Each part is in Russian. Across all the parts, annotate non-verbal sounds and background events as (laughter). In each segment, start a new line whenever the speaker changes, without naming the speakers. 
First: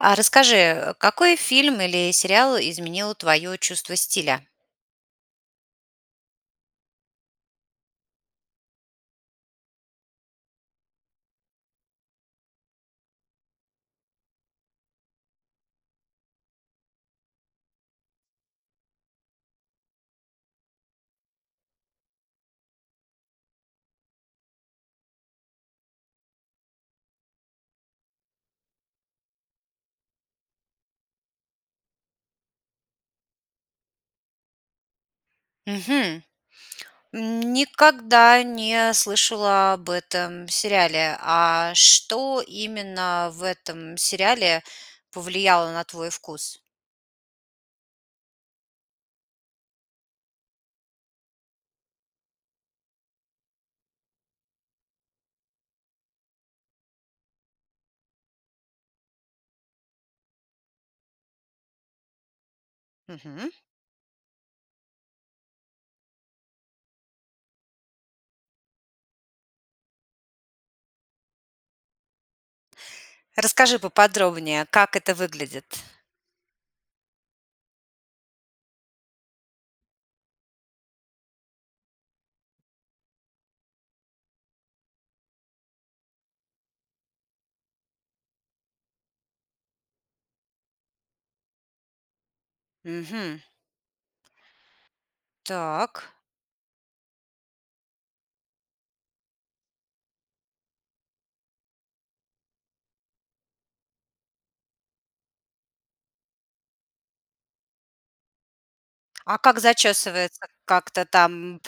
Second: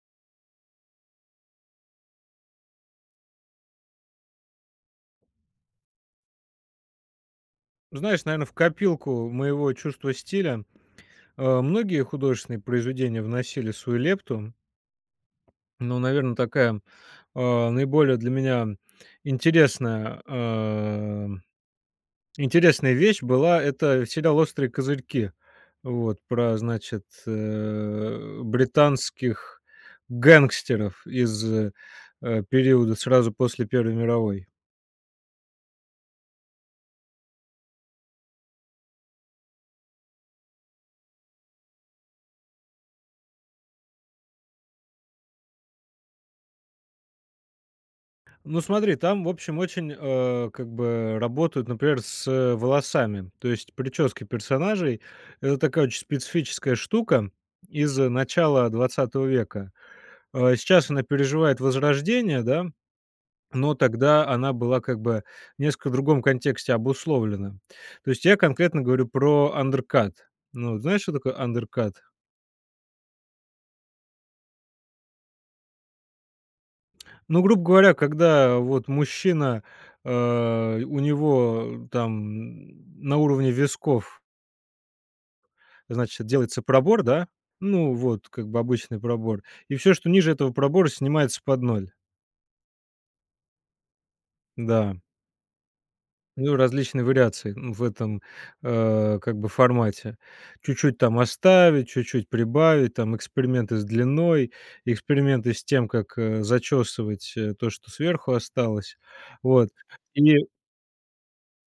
А расскажи, какой фильм или сериал изменил твое чувство стиля?
Ну, знаешь, наверно, в копилку моего чувства стиля, а, многие художественные произведения вносили свою лепту, но, наверно, такая, а, наиболее для меня интересная а, интересная вещь была- это сериал "Острые козырьки". Вот, про, значит, э, британских гангстеров из, э, периода сразу после Первой мировой.
Мгм. Никогда не слышала об этом сериале. А что именно в этом сериале повлияло на твой вкус?
Ну смотри, там, в общем, очень, а, как бы работают, например, с волосами. То есть прически персонажей- это такая очень специфическая штука из начала 20 века. А, сейчас она переживает возрождение, да,
Мгм.
но тогда она была как бы в несколько другом контексте обусловлена. То есть я конкретно говорю про undercut. Ну, знаешь, что такое undercut?
Расскажи поподробнее, как это выглядит.
Ну, грубо говоря, когда вот мужчина, а, у него там н на уровне висков значит, делается пробор, да. Ну вот как бы обычный пробор, и всё, что ниже этого пробора, снимается под ноль.
Мгм.
Да.
Так.
Ну, различные вариации, м, в этом, а, как бы формате. Чуть-чуть там оставить, чуть-чуть прибавить, там эксперименты с длиной, эксперименты с тем, как, э, зачёсывать, э, то, что сверху осталось.
А как
Вот.
зачёсывается,
И
как-то там, м,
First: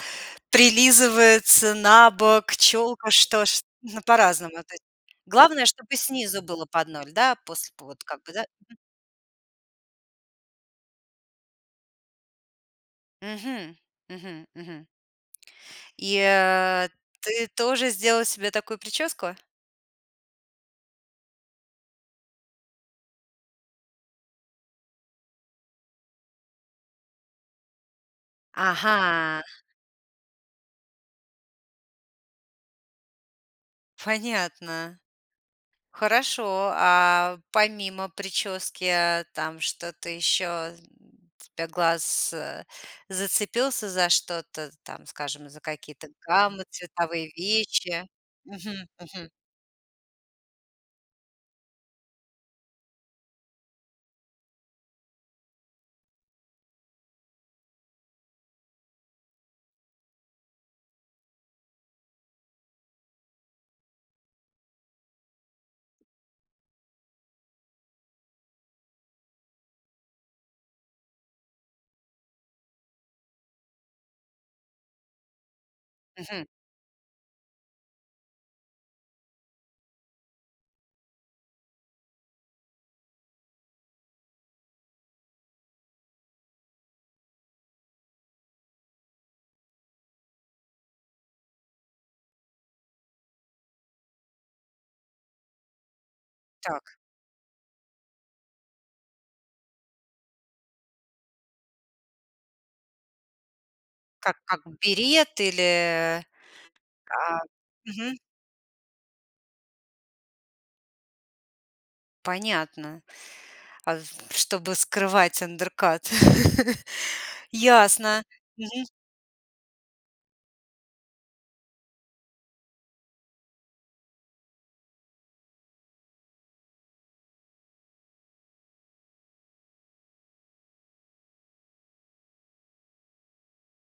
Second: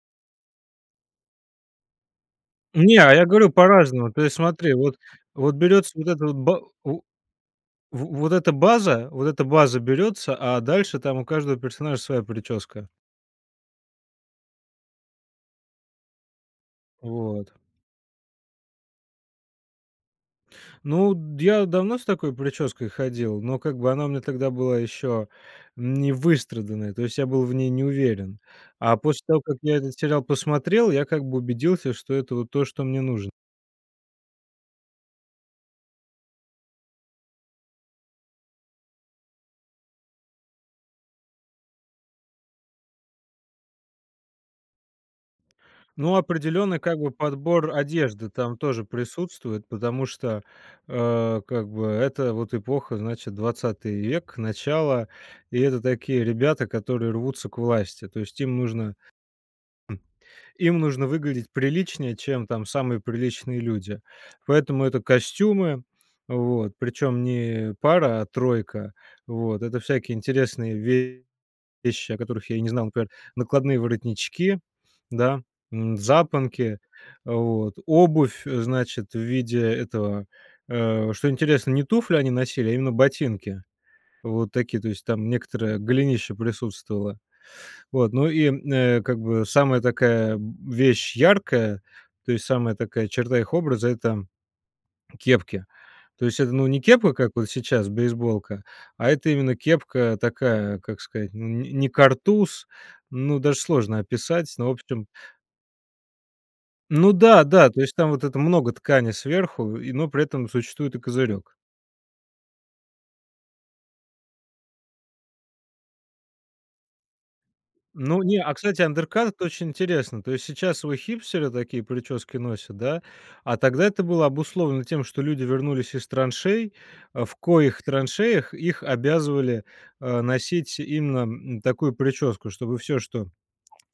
прилизывается, набок,
Не,
чёлка,
а я
что
говорю
ж? Ну,
по-разному, то есть,
по-разному, то
смотри:
есть
вот, вот
главное,
берётся
чтобы
вот эта
снизу
ба
было под
у
0, да, после вот
В
как
вот
бы, да?
эта
Мгм.
база, вот эта база берётся, а дальше там у каждого персонажа своя причёска.
Мгм, мгм, мгм. И, а, ты
Вот.
тоже сделал себе такую прическу?
Ну, я давно с такой причёской ходил, но как бы она мне тогда была еще не выстраданной, то есть я был в ней не уверен, а после
Ага.
того, как я этот сериал посмотрел, я как бы убедился, что это вот то, что мне нужно.
Понятно. Хорошо, а помимо причёски, а, там что-то еще, для глаз, э, зацепился за что-то, там, скажем, за какие-то
Ну,
гаммы
определенно, как бы
цветовые,
подбор
вещи?
одежды там тоже
Мгм, мгм.
присутствует, потому что, а, как бы это вот эпоха, значит, 20 век, начало, и это такие ребята, которые рвутся к власти. То есть им нужно им нужно выглядеть приличнее, чем там самые приличные люди. Поэтому это костюмы, вот, причём не пара, а тройка. Вот. Это всякие интересные вещи, о которых я и не знал, как: накладные воротнички, да, м,
Мгм.
запонки, вот, обувь, э, значит, в виде этого Э, что интересно: не туфли они носили, а именно ботинки вот такие, то есть там некоторое голенище присутствовало. Вот, ну и, э, как бы самая такая вещь яркая, то есть самая такая черта их образа- это кепки, то есть это не
Так.
кепка, как вот сейчас, бейсболка, а это именно кепка, такая, как сказать, н н не картуз, ну, даж сложно
Как
описать,
как
но общем
берет или, э
Ну
как
да, да. То есть там
Мгм.
вот это много ткани сверху и, но при этом существует и козырёк.
Понятно, а, в чтобы скрывать андеркат. (chuckles) Ясно.
Ну не, а, кстати,
Мгм.
андеркат- очень интересно. То есть сейчас его хипстеры, такие прически носят, да, а тогда это было обусловлено тем, что люди вернулись из траншей, а, в коих траншеях их обязывали, а, носить именно, м, такую прическу, чтобы всё, что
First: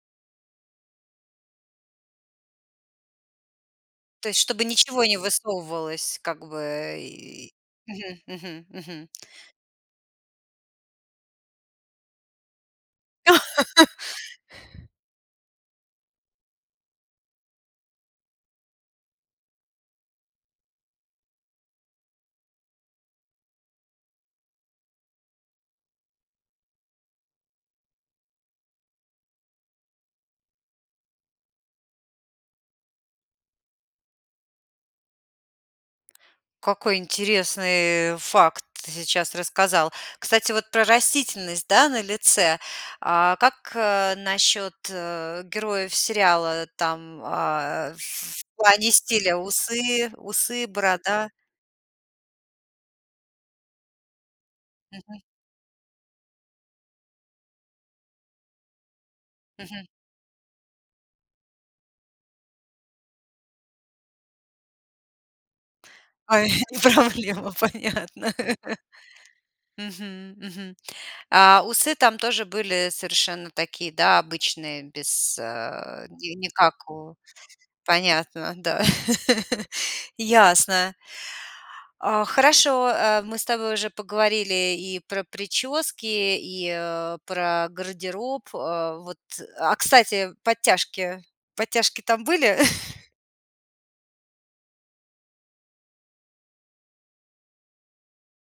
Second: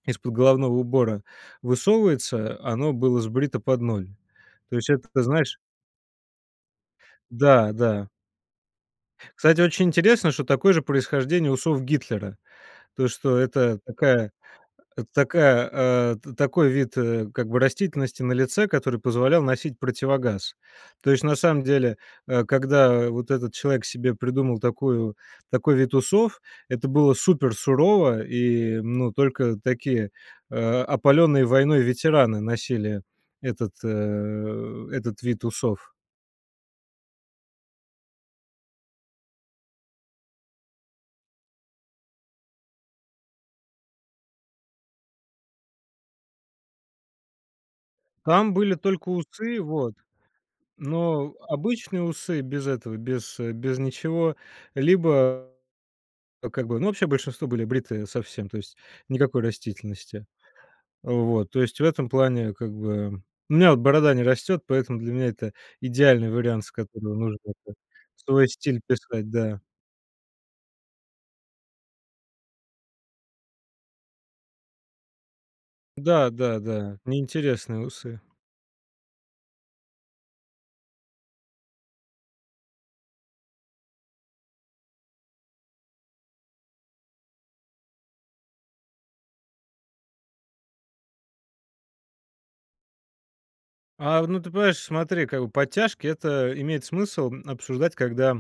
из-под головного убора высовывается, а, оно было сбрито под ноль.
То есть, чтобы
То есть
ничего
это,
не
ты знаешь
высовывалось как бы, э, и
Да да.
Мгм, мгм, мгм.
Кстати, очень интересно, что такое же происхождение усов Гитлера. То, что это
(laughs)
такая такая, а, т такой вид, э, как бы растительности на лице, который позволял носить противогаз. То есть на самом деле, э, когда вот этот человек себе придумал такую такой вид усов, это было супер сурово и, ну, только такие, а, опалённые войной ветераны носили этот, э, этот вид усов.
Какой интересный, э, факт ты сейчас рассказал. Кстати, вот про растительность, да, на лице. А как, э, насчёт, э, героев сериала? Там, а, э, в
Там были
плане
только
стиля:
усы, вот,
усы усы, борода?
но обычные усы без этого, без, э, без ничего,
Мгм.
либо то, как бы, ну, вообще большинство были бритые совсем, то есть никакой
Мгм.
растительности. Вот. То есть в этом плане, как бы У меня вот борода не растёт, поэтому для меня это идеальный
Ой,
вариант, с которым нужно
проблема,
(unintelligible)
понятно.
свой
(laughs)
стиль писать. Да.
Мгм, мгм. А усы там тоже были совершенно такие, да, обычные, без, а,
Да
ни
да
никак
да.
у
Неинтересные усы!
Понятно, да. (laughs) Ясно. А хорошо, э, мы с тобой уже поговорили и про причёски, и, а, про гардероб. А вот А, кстати, подтяжки подтяжки там были? (chuckles)
А, ну ты понимаешь, смотри, как подтяжки это имеет смысл обсуждать, когда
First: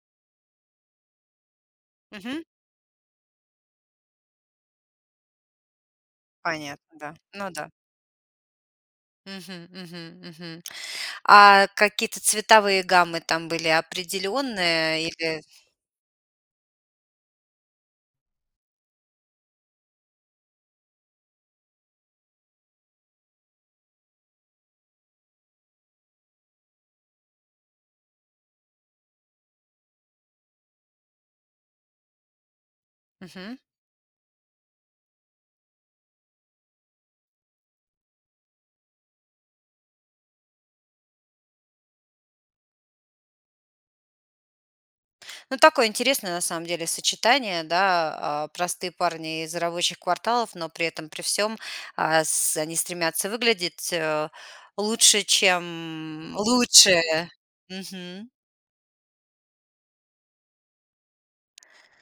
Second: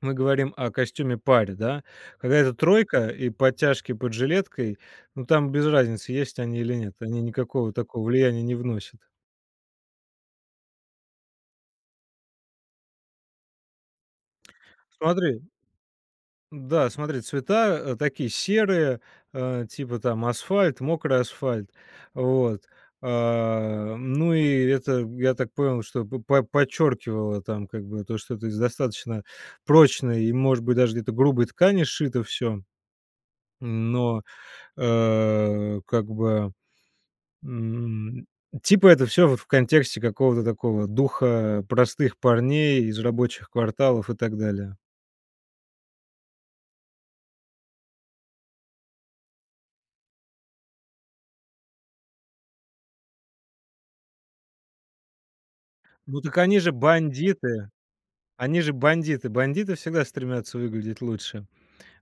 мы говорим о костюме-паре, да. Когда
Мгм.
это тройка и подтяжки под жилеткой, ну, там без разницы, есть они или нет.
Понятно, да.
Они
Ну да.
никакого такого влияния не вносят.
Мгм, мгм, мгм. А какие-то цветовые гаммы там были определенные или?
Смотри Да, смотри, цвета такие серые, э, типа там асфальт, мокрый асфальт, вот. Э, ну и это, я так понял, что по подчеркивало там как бы то, что это из достаточно прочной и, может быть, даже где-то грубой ткани сшито всё.
Мгм.
Но, э, как бы, м, типа это всё вот в контексте какого-то такого духа простых парней из рабочих кварталов и так далее.
Ну, такое интересное на самом деле сочетание, да, э, простые парни из рабочих кварталов, но при этом при всём ас они стремятся выглядеть лучше,
Ну
чем
так они же
лучшие.
бандиты,
Мгм.
они же бандиты! Бандиты всегда стремятся выглядеть лучше,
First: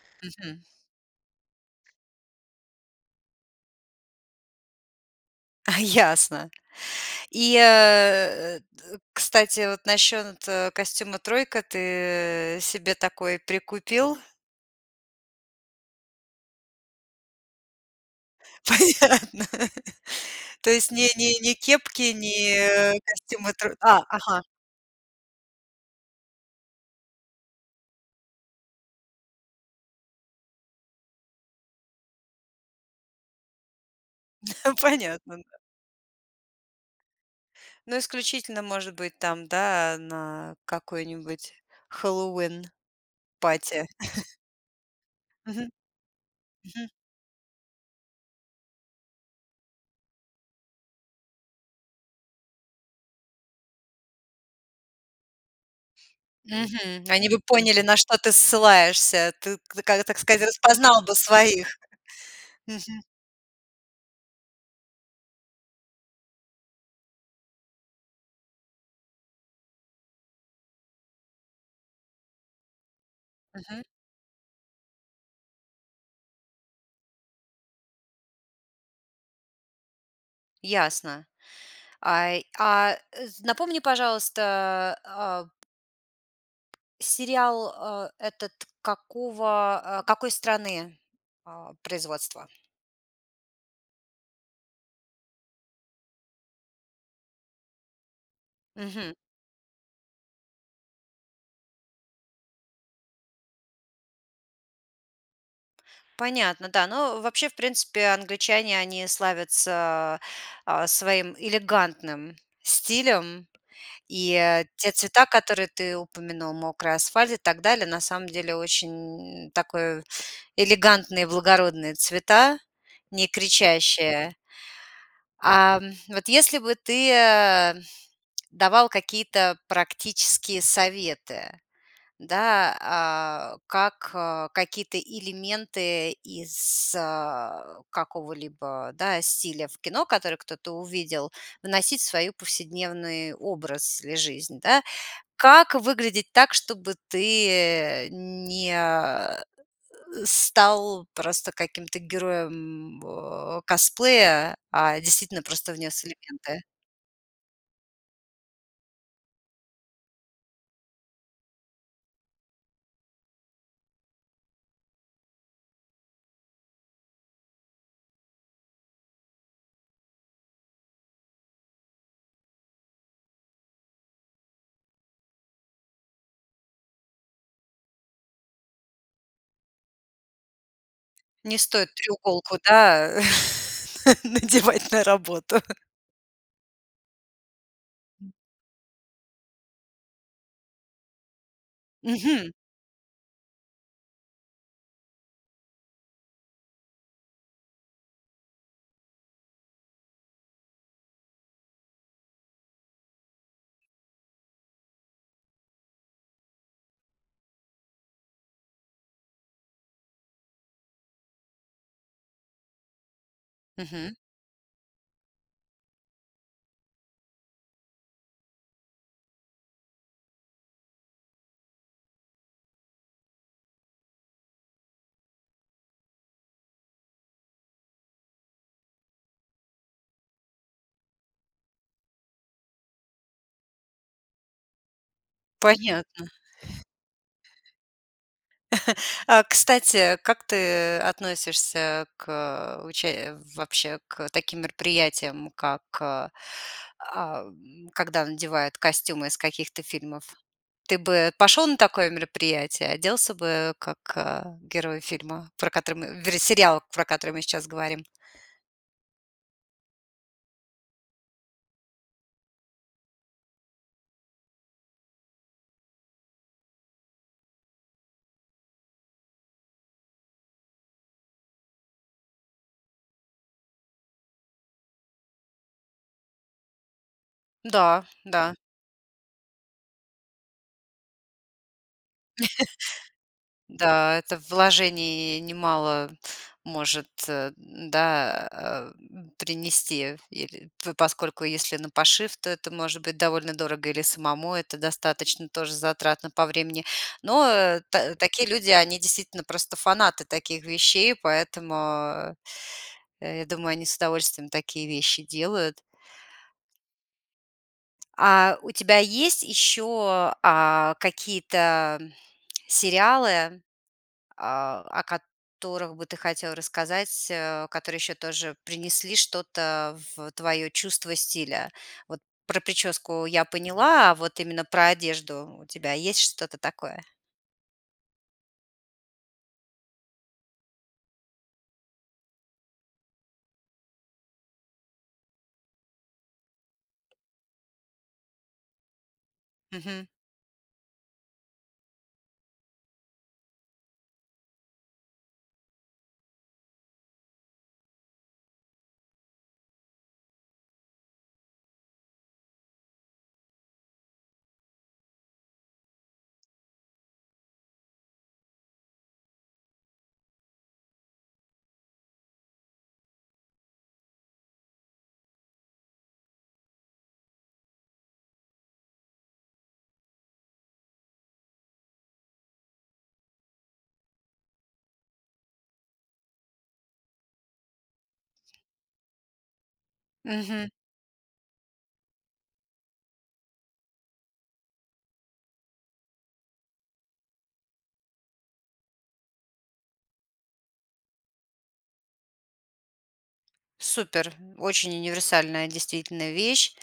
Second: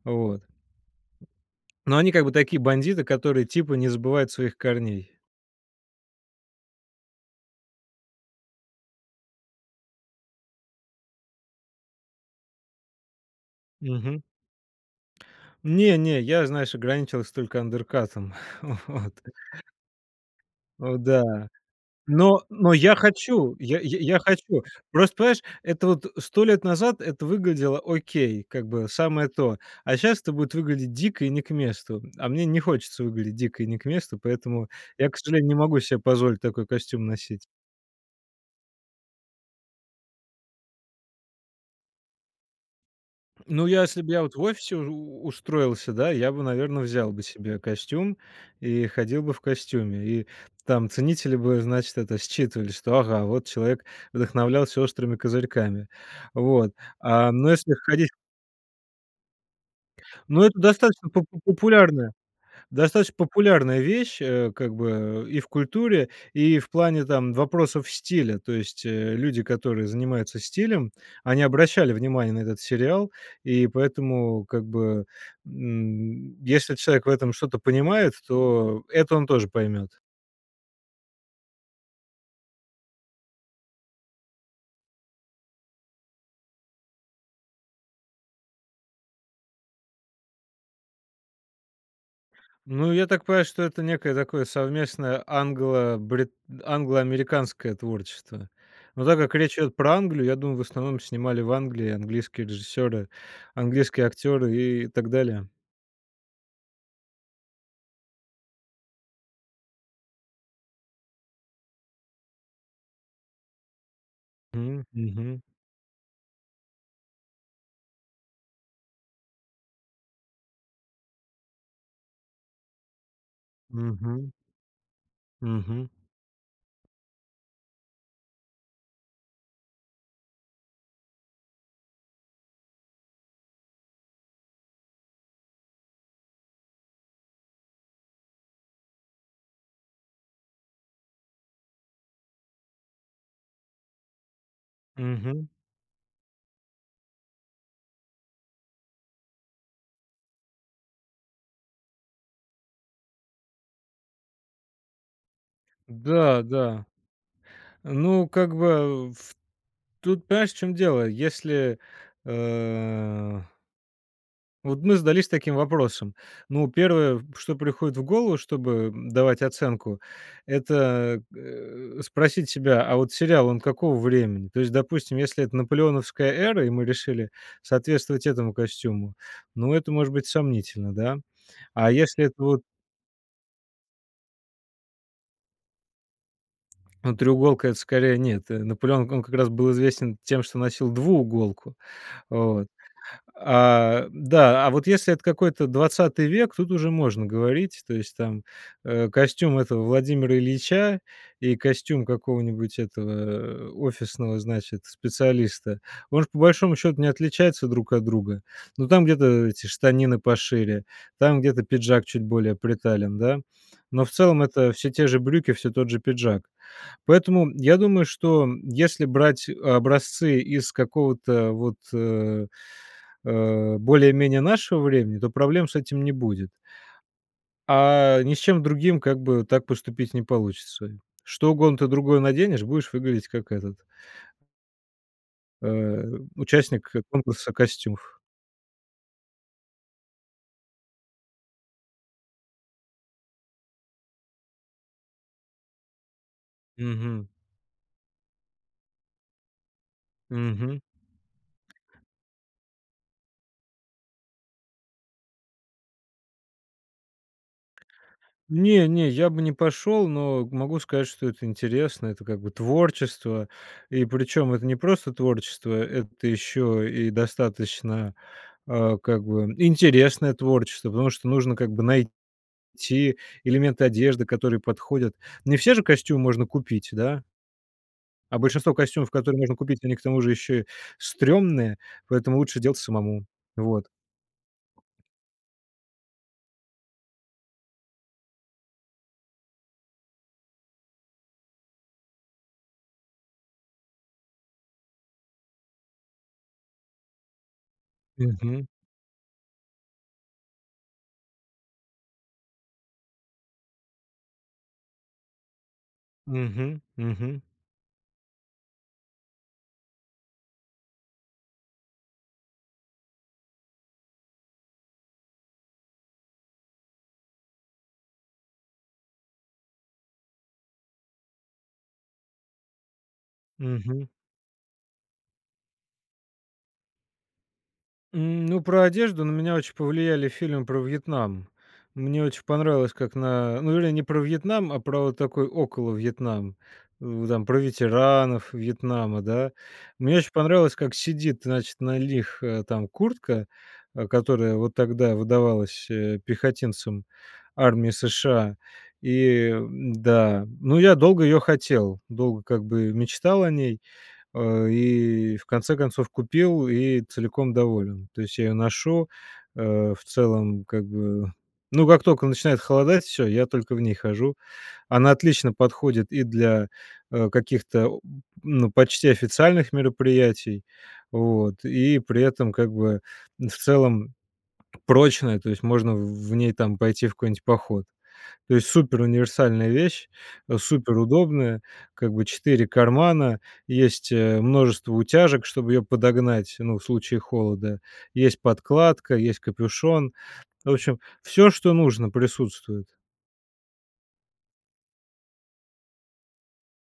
вот.
Мгм.
Но они как бы такие бандиты, которые, типа, не забывают своих корней.
(chuckles) Ясно. И, э, т кстати, вот насчет костюма-тройки, ты себе такой прикупил?
Мгм. Не, не, я, знаешь, ограничился только андеркатом, вот.
Понятно. То есть
О
ни ни
да.
ни кепки,
Но но я
ни костюма
хочу,
тро
я я
а,
я
ага.
хочу. Просто, понимаешь, это вот 100 лет назад это выглядело окей как бы, самое то, а щас это будет выглядеть дико и не к месту, а мне не хочется выглядеть дико и не к месту, поэтому
(chuckles)
я, к
Понятно,
сожалению, не
да.
могу себе позволить такой костюм носить.
Ну, исключительно может быть там, да, на какой-нибудь Хэллоуин
Ну я,
party.
если б я
(chuckles)
вот в офисе у
Мгм.
устроился, да, я бы, наверное,
Мгм.
взял бы себе костюм и ходил бы в костюме, и там ценители бы, значит, это считывали, что, ага, вот человек вдохновлялся "Острыми козырьками". Вот.
Мгм. Они
А,
бы
ну если
поняли, на
ходить
что ты ссылаешься, ты, т так
ну,
сказать,
это
распознал
достаточно
бы
попо
своих.
пулярная,
Мгм.
достаточно популярная вещь, э, как бы и в культуре, и в плане там вопросов стиля, то есть, э, люди, которые занимаются стилем, они обращали внимание на этот сериал, и
Мгм.
поэтому как бы, м, если человек в этом что-то понимает, то это он тоже поймет.
Ясно. А, й а, ы, напомни, пожалуйста, а сериал, э, этот какого, какой страны, э, производства?
Ну, я так понимаю, что это некое такое совместное англо-бри англо-американское творчество, но
Мгм.
так как речь идет про Англию, я думаю, в основном снимали в Англии английские режиссеры, английские актеры и так далее.
Понятно, да. Но вообще в принципе англичане, они славятся, а, своим элегантным стилем. И
М,
те цвета,
мгм.
которые ты упомянул- мокрый асфальт и так далее, на самом деле очень такое элегантные, благородные цвета, не
Мгм.
кричащие.
Мгм.
Ам, вот если бы ты, э, давал какие-то практические советы, да, а, как какие-то элементы из, а, какого-либо, да, стиля в кино, который кто-то увидел, вносить в свою повседневный образ или жизнь, да.
Мгм.
Как выглядеть так, чтобы ты не стал просто каким-то героем, о, косплея, а действительно просто внес
Да,
элементы?
да. Ну, как бы в тут, понимаешь, в чём дело. Если, а вот мы задались таким вопросом. Ну, первое, что приходит в голову, чтобы давать оценку- это, э, спросить себя: "А вот сериал, он какого времени?" То есть, допустим, если это наполеоновская эра, и мы решили соответствовать этому костюму, ну, это может быть сомнительно, да.
Не стоит
А если это
треуголку,
вот
да, на надевать на работу?
Ну, треуголка- это скорее нет. Наполеон, он как раз был известен тем, что носил двууголку.
Мгм!
Вот. А, да. А вот если это какой-то 20 век- тут уже можно говорить. То есть там, э, костюм этого Владимира Ильича и костюм какого-нибудь этого, э, офисного, значит, специалиста, может, по большому счету не отличаются друг от друга. Но там где-то эти штанины пошире, там где-то пиджак чуть более притален, да. Но в
Мгм.
целом это всё те же брюки, всё тот же пиджак. Поэтому я думаю, что если брать образцы из какого-то вот, а, а, более-менее нашего времени, то проблем с этим не будет, а ни с чем другим как бы так поступить не получится. Что угодно ты другое наденешь, будешь выглядеть как этот э,
Понятно. (chuckles)
участник конкурса костюмов.
(chuckles) А, кстати, как ты относишься к уча вообще к таким мероприятиям, как, а,
Мгм.
когда надевают костюмы из каких-то фильмов?
Мгм.
Ты бы пошел на такое мероприятие, оделся бы как герой фильма, про который мы вернее, сериал, про который мы сейчас говорим?
Не, не, я бы не пошел, но могу сказать, что это интересно. Это как бы творчество, и причем это не просто творчество, это еще и достаточно, а, как бы интересное творчество, потому что нужно как бы найти элементы одежды, которые подходят. Не все же костюмы можно купить, да?
Да,
А
да.
большинство костюмов, которые можно купить, они к тому же еще стремные, поэтому лучше делать самому.
(chuckles)
Вот.
Да, это вложений немало может, да, а, принести, или По поскольку если на пошив, то это может быть довольно дорого, или самому это достаточно тоже затратно по времени. Но та такие
Мгм.
люди, они действительно просто фанаты таких вещей, поэтому, я думаю, они с удовольствием такие вещи делают.
Мгм, мгм.
А у тебя есть еще, а, какие-то сериалы, а, о которых бы ты хотел рассказать, э, которые еще тоже принесли что-то в твое чувство стиля? Вот про прическу я
Мгм.
поняла, а вот именно про одежду у тебя есть что-то такое?
Ну, про одежду на меня очень повлияли фильмы про Вьетнам. Мне очень понравилось, как на ну или не про Вьетнам, а про вот такой около Вьетнам, м, там про ветеранов Вьетнама, да.
Мгм.
Мне очень понравилось, как сидит, значит, на лих э, там куртка, а, которая вот тогда выдавалась, э, пехотинцам армии США, и, м-да, ну, я долго её хотел, долго, как бы, мечтал о ней, а, и в конце концов купил и целиком доволен. То есть я её ношу, а, в целом, как бы, ну, как только начинает холодать, всё, я только в ней хожу. Она отлично подходит и для, а, каких-то о ну, почти официальных мероприятий, вот, и при этом, как бы, в целом прочная, то есть можно в в ней там пойти в какой-нибудь поход. То есть суперуниверсальная вещь, а,
Мгм.
суперудобная, как бы, 4 кармана, есть, э, множество утяжек, чтобы её подогнать, ну, в случае холода, есть подкладка, есть капюшон. В общем, всё, что нужно, присутствует.
Супер, очень универсальная действительно вещь.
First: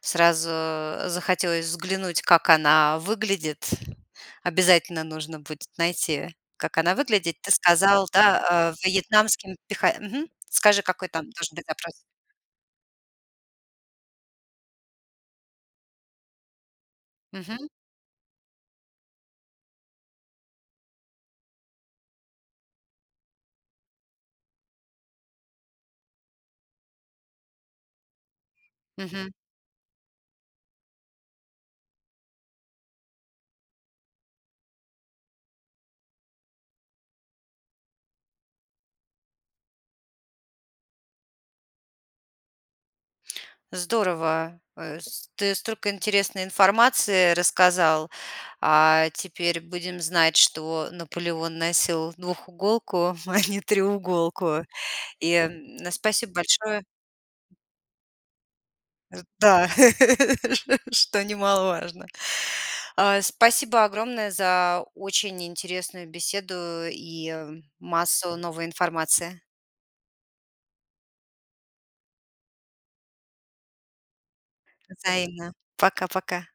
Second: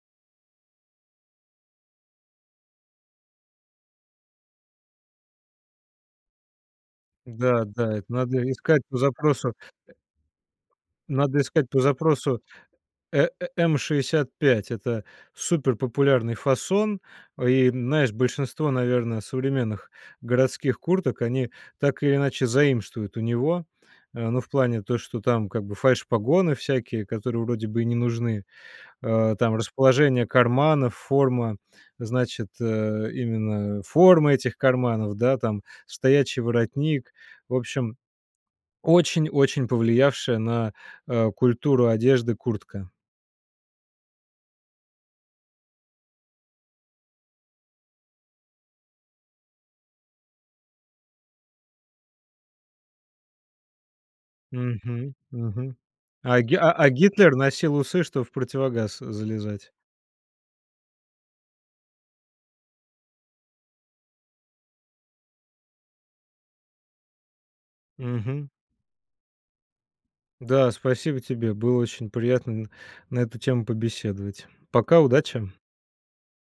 Сразу захотелось взглянуть, как она выглядит. Обязательно нужно будет найти, как она выглядит. Ты
Да-да, это
сказал, да,
надо
а
искать по запросу,
вьетнамским
э
пеха мгм, скажи, какой там
Надо
должен быть
искать по
запрос.
запросу э э М65- это суперпопулярный фасон, а,
Мгм.
и знаешь, большинство, наверное, современных городских курток они так или иначе заимствуют у него, а, ну, в плане то, что там как бы фальш-погоны всякие, которые вроде бы и не нужны,
Мгм.
а, там расположение карманов, форма, значит, э, именно форма этих карманов, да, там, стоячий воротник, в общем, очень очень повлиявшая на, а, культуру одежды куртка.
Здорово, э с ты столько интересной информации рассказал. А, теперь будем знать, что Наполеон носил двухуголку, а не треуголку.
Мгм,
И,
мгм.
м, спасибо
А Ги а
большое!
а Гитлер носил усы, чтобы в противогаз
Да,
залезать.
(laughs) ш что немаловажно. А, спасибо огромное за очень интересную беседу и, э, массу
Мгм.
новой информации.
Да, спасибо тебе, было очень приятно н на эту тему побеседовать. Пока, удачи!
Взаимно. Пока пока.